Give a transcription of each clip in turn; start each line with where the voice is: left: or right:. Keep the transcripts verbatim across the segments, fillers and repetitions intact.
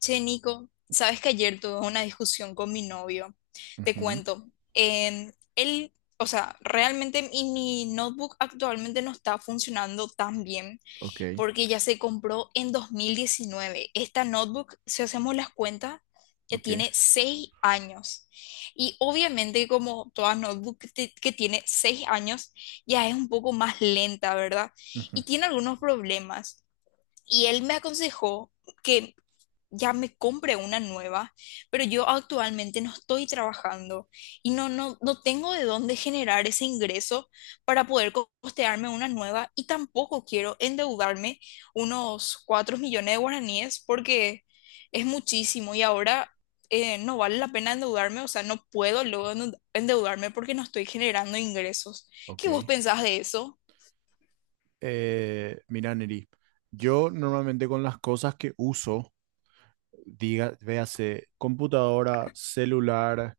left: Che, Nico, sabes que ayer tuve una discusión con mi novio. Te
right: Ujú.
left: cuento. Em, él, o sea, realmente mi mi notebook actualmente no está funcionando tan bien
right: Ok,
left: porque ya se compró en dos mil diecinueve. Esta notebook, si hacemos las cuentas, ya
right: ok,
left: tiene seis años. Y obviamente, como toda notebook que te- que tiene seis años, ya es un poco más lenta, ¿verdad?
right: ujú,
left: Y tiene algunos problemas. Y él me aconsejó que ya me compre una nueva, pero yo actualmente no estoy trabajando y no, no, no tengo de dónde generar ese ingreso para poder co- costearme una nueva y tampoco quiero endeudarme unos cuatro millones de guaraníes porque es muchísimo y ahora eh, no vale la pena endeudarme, o sea, no puedo luego endeud- endeudarme porque no estoy generando ingresos. ¿Qué vos
right: ok.
left: pensás de eso?
right: Eh, mira, Neri, yo normalmente con las cosas que uso, diga, véase computadora, celular,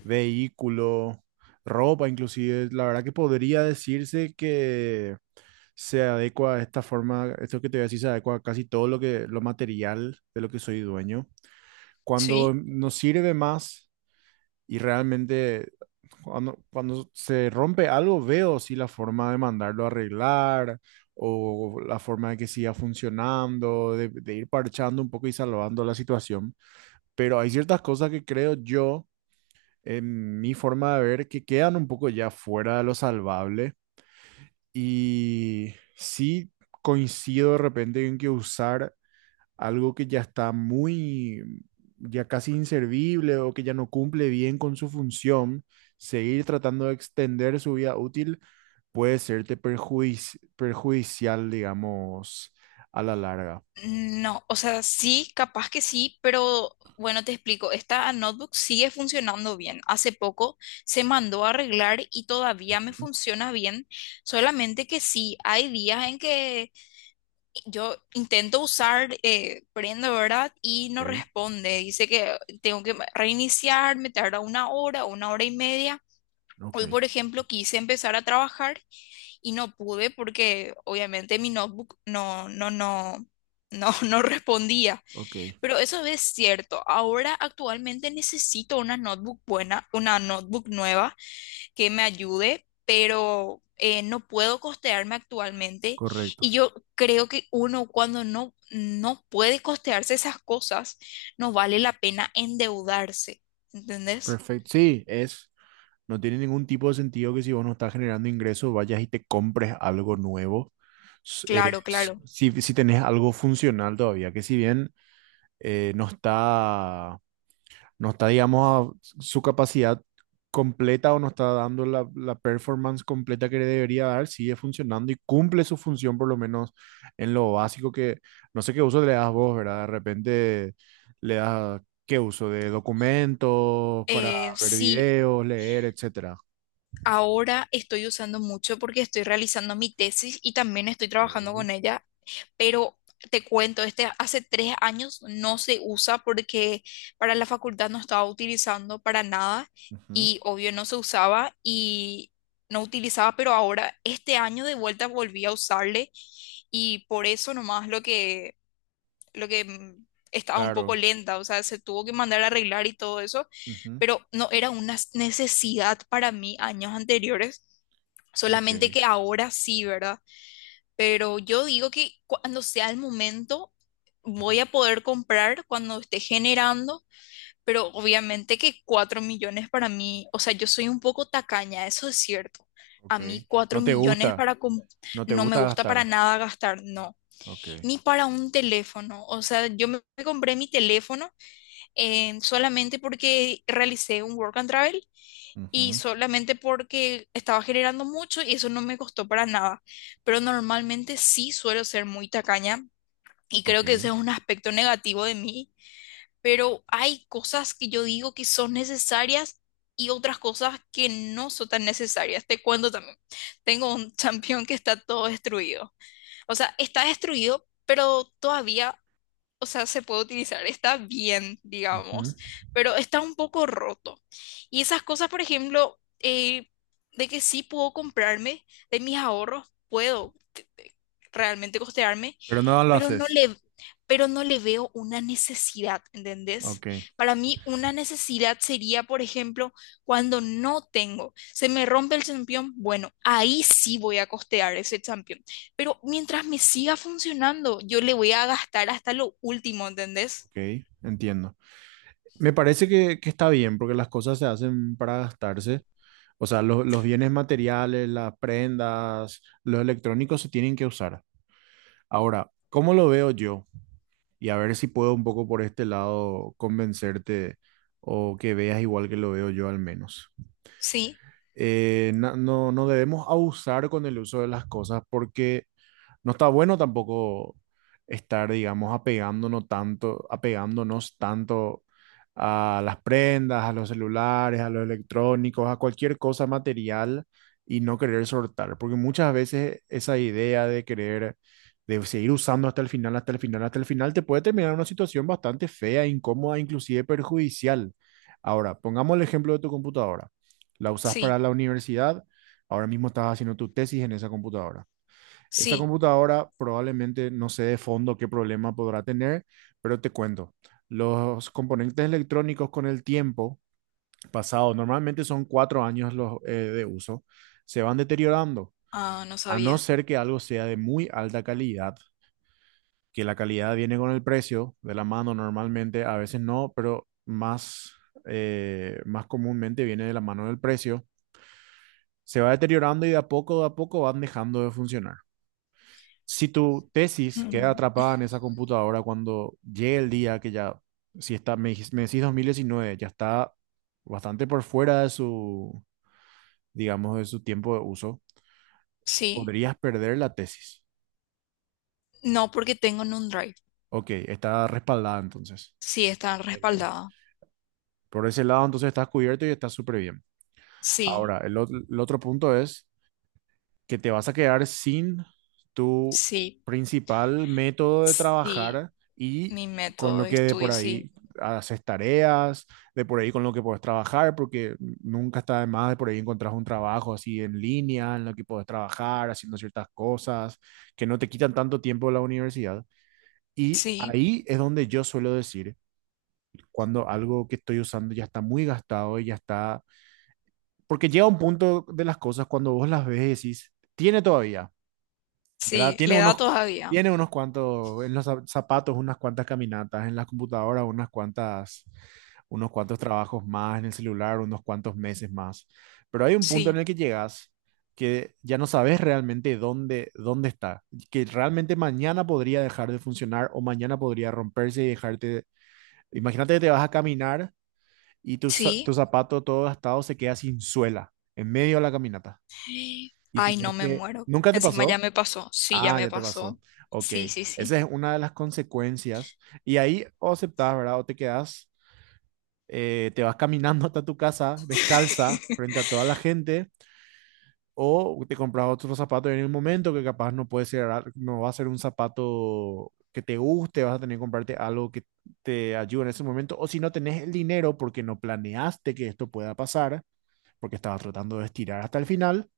right: vehículo, ropa, inclusive, la verdad que podría decirse que se adecua a esta forma, esto que te voy a decir se adecua a casi todo lo que, lo material de lo que soy dueño. Cuando nos sirve más y realmente Cuando, cuando se rompe algo, veo si la forma de mandarlo a arreglar o la forma de que siga funcionando, de, de ir parchando un poco y salvando la situación. Pero hay ciertas cosas que creo yo, en mi forma de ver, que quedan un poco ya fuera de lo salvable. Y sí coincido de repente en que usar algo que ya está muy, ya casi inservible o que ya no cumple bien con su función, seguir tratando de extender su vida útil puede serte perjuici- perjudicial, digamos, a la larga.
left: No, o sea, sí, capaz que sí, pero bueno, te explico, esta notebook sigue funcionando bien. Hace poco se mandó a arreglar y todavía me
right: Ujú.
left: funciona bien, solamente que sí, hay días en que yo intento usar, eh, prendo, ¿verdad? Y no
right: Ok,
left: responde, dice que tengo que reiniciar, me tarda una hora, una hora y media.
right: ok,
left: Hoy, por ejemplo, quise empezar a trabajar y no pude porque obviamente mi notebook no, no, no, no, no respondía.
right: ok,
left: Pero eso es cierto. Ahora actualmente necesito una notebook buena, una notebook nueva que me ayude, pero eh, no puedo costearme actualmente. Y
right: correcto.
left: yo creo que uno cuando no, no puede costearse esas cosas, no vale la pena endeudarse. ¿Entendés?
right: Perfecto. Sí, es, no tiene ningún tipo de sentido que si vos no estás generando ingresos, vayas y te compres algo nuevo. S- eh,
left: Claro,
right: s-
left: claro.
right: si, si tenés algo funcional todavía, que si bien eh, no está no está, digamos, a su capacidad completa o no está dando la, la performance completa que le debería dar, sigue funcionando y cumple su función por lo menos en lo básico que, no sé qué uso le das vos, ¿verdad? De repente le das, ¿qué uso? De documentos para
left: Eh,
right: ver
left: sí,
right: videos, leer, etcétera.
left: ahora estoy usando mucho porque estoy realizando mi tesis y también estoy trabajando
right: Ok.
left: con ella pero te cuento, este hace tres años no se usa porque para la facultad no estaba utilizando para nada
right: Ujú.
left: y obvio no se usaba y no utilizaba, pero ahora este año de vuelta volví a usarle y por eso nomás lo que, lo que mm, estaba un poco
right: Claro.
left: lenta, o sea, se tuvo que mandar a arreglar y todo eso,
right: Ujú.
left: pero no era una s- necesidad para mí años anteriores.
right: Ok.
left: Solamente que ahora sí, ¿verdad? Pero yo digo que cuando sea el momento
right: Ujú.
left: voy a poder comprar cuando esté generando, pero obviamente que cuatro millones para mí, o sea, yo soy un poco tacaña, eso es cierto. A
right: Ok.
left: mí cuatro
right: No te
left: millones
right: gusta,
left: para com-
right: no te
left: no me
right: gusta
left: gusta para
right: gastar.
left: nada gastar, no,
right: Ok.
left: ni para un teléfono. O sea, yo me me compré mi teléfono eh, solamente porque realicé un work and travel y
right: Ujú.
left: solamente porque estaba generando mucho y eso no me costó para nada. Pero normalmente sí suelo ser muy tacaña y creo
right: Ok.
left: que ese es un aspecto negativo de mí, pero hay cosas que yo digo que son necesarias y otras cosas que no son tan necesarias. Te cuento también, tengo un champión que está todo destruido. O sea, está destruido, pero todavía o sea, se puede utilizar, está bien,
right: Ujú.
left: digamos, pero está un poco roto. Y esas cosas, por ejemplo, eh, de que sí puedo comprarme de mis ahorros, puedo te- te- realmente costearme,
right: Pero no lo
left: pero no
right: haces.
left: le, pero no le veo una necesidad, ¿entendés?
right: Ok,
left: Para mí una necesidad sería, por ejemplo, cuando no tengo, se me rompe el champión, bueno, ahí sí voy a costear ese champión, pero mientras me siga funcionando, yo le voy a gastar hasta lo último, ¿entendés?
right: ok, entiendo. Me parece que, que está bien porque las cosas se hacen para gastarse. O sea, lo- los bienes materiales, las prendas, los electrónicos se tienen que usar. Ahora, ¿cómo lo veo yo? Y a ver si puedo un poco por este lado convencerte o que veas igual que lo veo yo al menos.
left: Sí,
right: Eh, na- no, no debemos abusar con el uso de las cosas porque no está bueno tampoco estar, digamos, apegándonos tanto, apegándonos tanto a las prendas, a los celulares, a los electrónicos, a cualquier cosa material y no querer soltar, porque muchas veces esa idea de querer, de seguir usando hasta el final, hasta el final, hasta el final, te puede terminar en una situación bastante fea, incómoda, inclusive perjudicial. Ahora, pongamos el ejemplo de tu computadora. La usas para
left: sí,
right: la universidad, ahora mismo estás haciendo tu tesis en esa computadora. Esa
left: sí.
right: computadora probablemente no sé de fondo qué problema podrá tener, pero te cuento. Los componentes electrónicos con el tiempo pasado, normalmente son cuatro años los, eh, de uso, se van deteriorando,
left: Ah, no
right: a no
left: sabía.
right: ser que algo sea de muy alta calidad, que la calidad viene con el precio de la mano normalmente, a veces no, pero más, eh, más comúnmente viene de la mano del precio, se va deteriorando y de a poco, de a poco van dejando de funcionar. Si tu tesis queda
left: Mm.
right: atrapada en esa computadora cuando llegue el día que ya, si está, me, dijis- me decís dos mil diecinueve, ya está bastante por fuera de su, digamos, de su tiempo de uso,
left: Sí,
right: podrías perder la tesis.
left: no porque tengo en un drive.
right: Ok, está respaldada entonces.
left: Sí, está
right: Genial.
left: respaldada.
right: Por ese lado, entonces estás cubierto y estás súper bien.
left: Sí,
right: Ahora, el, ot- el otro punto es que te vas a quedar sin tu
left: sí,
right: principal método de
left: sí.
right: trabajar y
left: Mi
right: con
left: método
right: lo
left: de
right: que de por
left: estudio, sí.
right: ahí haces tareas, de por ahí con lo que puedes trabajar, porque nunca está de más de por ahí encontrar un trabajo así en línea, en lo que puedes trabajar, haciendo ciertas cosas que no te quitan tanto tiempo de la universidad. Y
left: Sí,
right: ahí es donde yo suelo decir, cuando algo que estoy usando ya está muy gastado y ya está, porque llega un punto de las cosas cuando vos las ves y decís, tiene todavía, ¿verdad?
left: sí,
right: Tiene
left: le da
right: unos,
left: todavía.
right: tiene unos cuantos, en los zap- zapatos, unas cuantas caminatas, en la computadora, unas cuantas, unos cuantos trabajos más, en el celular, unos cuantos meses más. Pero hay un punto en
left: Sí,
right: el que llegas que ya no sabes realmente dónde, dónde está, que realmente mañana podría dejar de funcionar o mañana podría romperse y dejarte. Imagínate que te vas a caminar y tu, za- tu
left: sí.
right: zapato todo gastado se queda sin suela en medio de la caminata. Y
left: Ay, no
right: tenés
left: me
right: que,
left: muero.
right: ¿nunca te
left: Encima ya
right: pasó?
left: me pasó. Sí, ya
right: Ah,
left: me
right: ya te
left: pasó.
right: pasó. Ok,
left: Sí, sí, sí.
right: esa es una de las consecuencias. Y ahí o aceptás, ¿verdad? O te quedás, eh, te vas caminando hasta tu casa descalza frente a toda la gente, o te compras otro zapato en el momento que capaz no puede ser, ar- no va a ser un zapato que te guste, vas a tener que comprarte algo que te ayude en ese momento. O si no tenés el dinero porque no planeaste que esto pueda pasar, porque estabas tratando de estirar hasta el final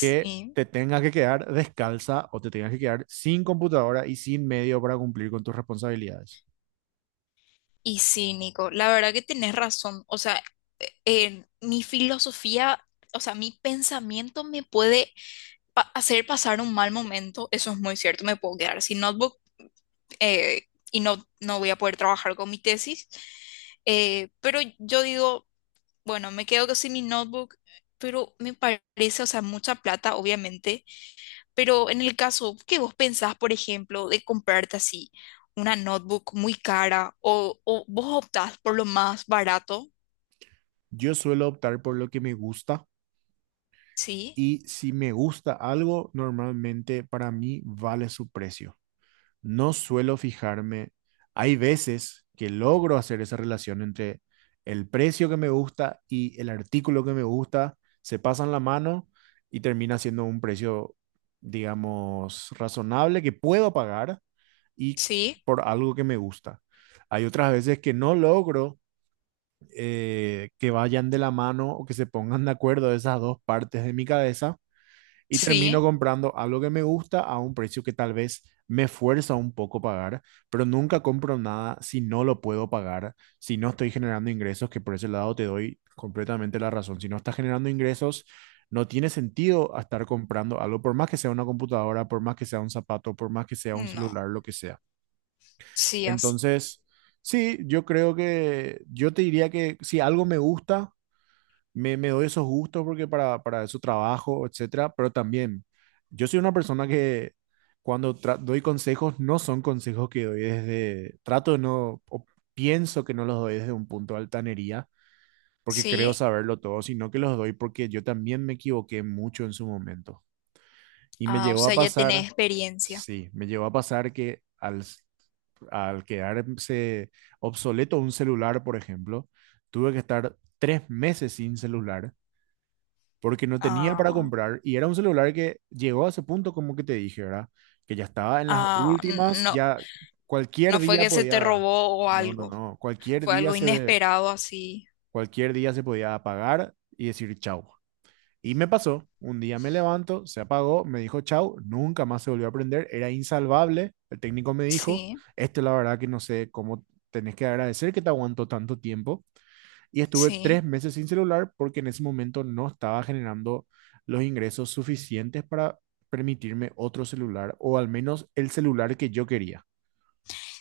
right: que te tengas que quedar descalza o te tengas que quedar sin computadora y sin medio para cumplir con tus responsabilidades.
left: Y sí, Nico, la verdad que tenés razón. O sea, eh, eh, mi filosofía, o sea, mi pensamiento me puede pa- hacer pasar un mal momento. Eso es muy cierto. Me puedo quedar sin notebook eh, y no, no voy a poder trabajar con mi tesis. Eh, pero yo digo. Bueno, me quedo sin mi notebook, pero me parece, o sea, mucha plata, obviamente. Pero en el caso que vos pensás, por ejemplo, de comprarte así una notebook muy cara o, o vos optás por lo más barato,
right: Yo suelo optar por lo que me gusta
left: ¿sí?
right: y si me gusta algo, normalmente para mí vale su precio. No suelo fijarme. Hay veces que logro hacer esa relación entre el precio que me gusta y el artículo que me gusta, se pasan la mano y termina siendo un precio, digamos, razonable que puedo pagar y
left: ¿Sí?
right: por algo que me gusta. Hay otras veces que no logro eh, que vayan de la mano o que se pongan de acuerdo esas dos partes de mi cabeza y termino
left: ¿Sí?
right: comprando algo que me gusta a un precio que tal vez me fuerza un poco pagar, pero nunca compro nada si no lo puedo pagar, si no estoy generando ingresos, que por ese lado te doy completamente la razón. Si no estás generando ingresos, no tiene sentido estar comprando algo, por más que sea una computadora, por más que sea un zapato, por más que sea un celular,
left: No.
right: lo que sea.
left: Sí, así.
right: Entonces, sí, yo creo que yo te diría que si algo me gusta, me, me doy esos gustos porque para, para eso trabajo, etcétera, pero también yo soy una persona que cuando tra- doy consejos, no son consejos que doy desde, trato de no, o pienso que no los doy desde un punto de altanería, porque creo
left: ¿Sí?
right: saberlo todo, sino que los doy porque yo también me equivoqué mucho en su momento. Y me
left: Ah, o
right: llegó a
left: sea, ya tenés
right: pasar,
left: experiencia.
right: sí, me llegó a pasar que al, s- al quedarse obsoleto un celular, por ejemplo, tuve que estar tres meses sin celular porque no tenía para
left: Ah,
right: comprar y era un celular que llegó a ese punto como que te dije, ¿verdad? Que ya estaba en las
left: ah, n-
right: últimas,
left: no,
right: ya cualquier
left: no fue
right: día
left: que se te
right: podía,
left: robó o
right: no, no,
left: algo,
right: no, cualquier
left: fue
right: día
left: algo
right: se ve,
left: inesperado así.
right: cualquier día se podía apagar y decir chau. Y me pasó, un día me levanto, se apagó, me dijo chau, nunca más se volvió a prender, era insalvable, el técnico me dijo,
left: Sí,
right: esto la verdad que no sé cómo tenés que agradecer que te aguantó tanto tiempo, y estuve tres
left: sí.
right: meses sin celular porque en ese momento no estaba generando los ingresos suficientes para permitirme otro celular o al menos el celular que yo quería,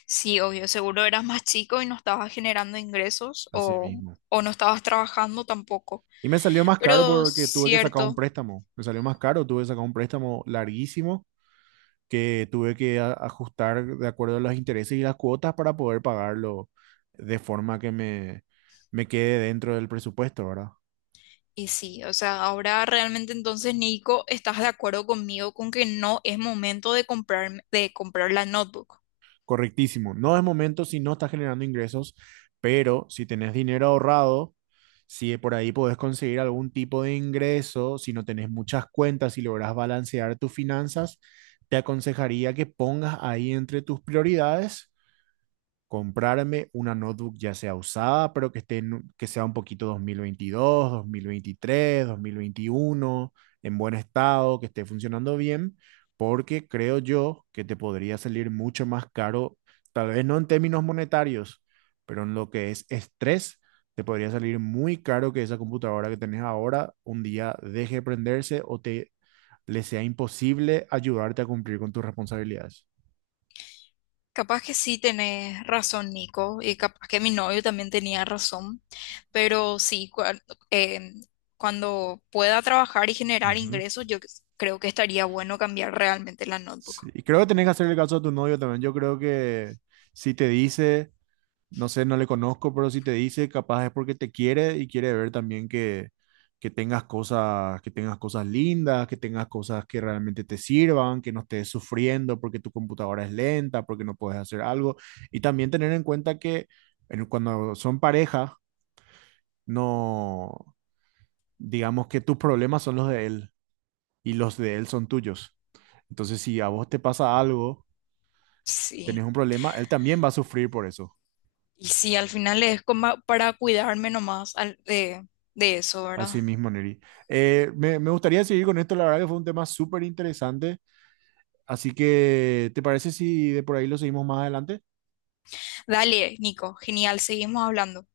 left: Sí, obvio, seguro eras más chico y no estabas generando ingresos
right: así
left: o,
right: mismo.
left: o no estabas trabajando tampoco.
right: Y me salió más caro
left: Pero
right: porque tuve que sacar un
left: cierto,
right: préstamo, me salió más caro, tuve que sacar un préstamo larguísimo que tuve que a- ajustar de acuerdo a los intereses y las cuotas para poder pagarlo de forma que me, me quede dentro del presupuesto, ¿verdad?
left: y sí, o sea, ahora realmente entonces, Nico, ¿estás de acuerdo conmigo con que no es momento de comprar, de comprar la notebook?
right: Correctísimo. No es momento si no estás generando ingresos, pero si tenés dinero ahorrado, si por ahí podés conseguir algún tipo de ingreso, si no tenés muchas cuentas, si logras balancear tus finanzas, te aconsejaría que pongas ahí entre tus prioridades comprarme una notebook ya sea usada, pero que esté en- que sea un poquito dos mil veintidós, dos mil veintitrés, dos mil veintiuno, en buen estado, que esté funcionando bien, porque creo yo que te podría salir mucho más caro, tal vez no en términos monetarios, pero en lo que es estrés, te podría salir muy caro que esa computadora que tenés ahora un día deje de prenderse o te le sea imposible ayudarte a cumplir con tus responsabilidades.
left: Capaz que sí tenés razón, Nico, y capaz que mi novio también tenía razón, pero sí, cua- eh, cuando pueda trabajar y generar
right: Ujú.
left: ingresos, yo creo que estaría bueno cambiar realmente la
right: Sí,
left: notebook.
right: y creo que tenés que hacer el caso a tu novio también. Yo creo que si te dice, no sé, no le conozco, pero si te dice, capaz es porque te quiere y quiere ver también que, que, tengas cosas, que tengas cosas lindas, que tengas cosas que realmente te sirvan, que no estés sufriendo porque tu computadora es lenta, porque no puedes hacer algo. Y también tener en cuenta que en- cuando son pareja, no, digamos que tus problemas son los de él y los de él son tuyos. Entonces, si a vos te pasa algo tenés
left: Sí.
right: un problema, él también va a sufrir por eso.
left: Y sí, al final es como para cuidarme nomás al- de, de eso, ¿verdad?
right: Así mismo, Neri. Eh, me, me gustaría seguir con esto, la verdad que fue un tema súper interesante. Así que, ¿te parece si de por ahí lo seguimos más adelante?
left: Dale, Nico, genial, seguimos hablando.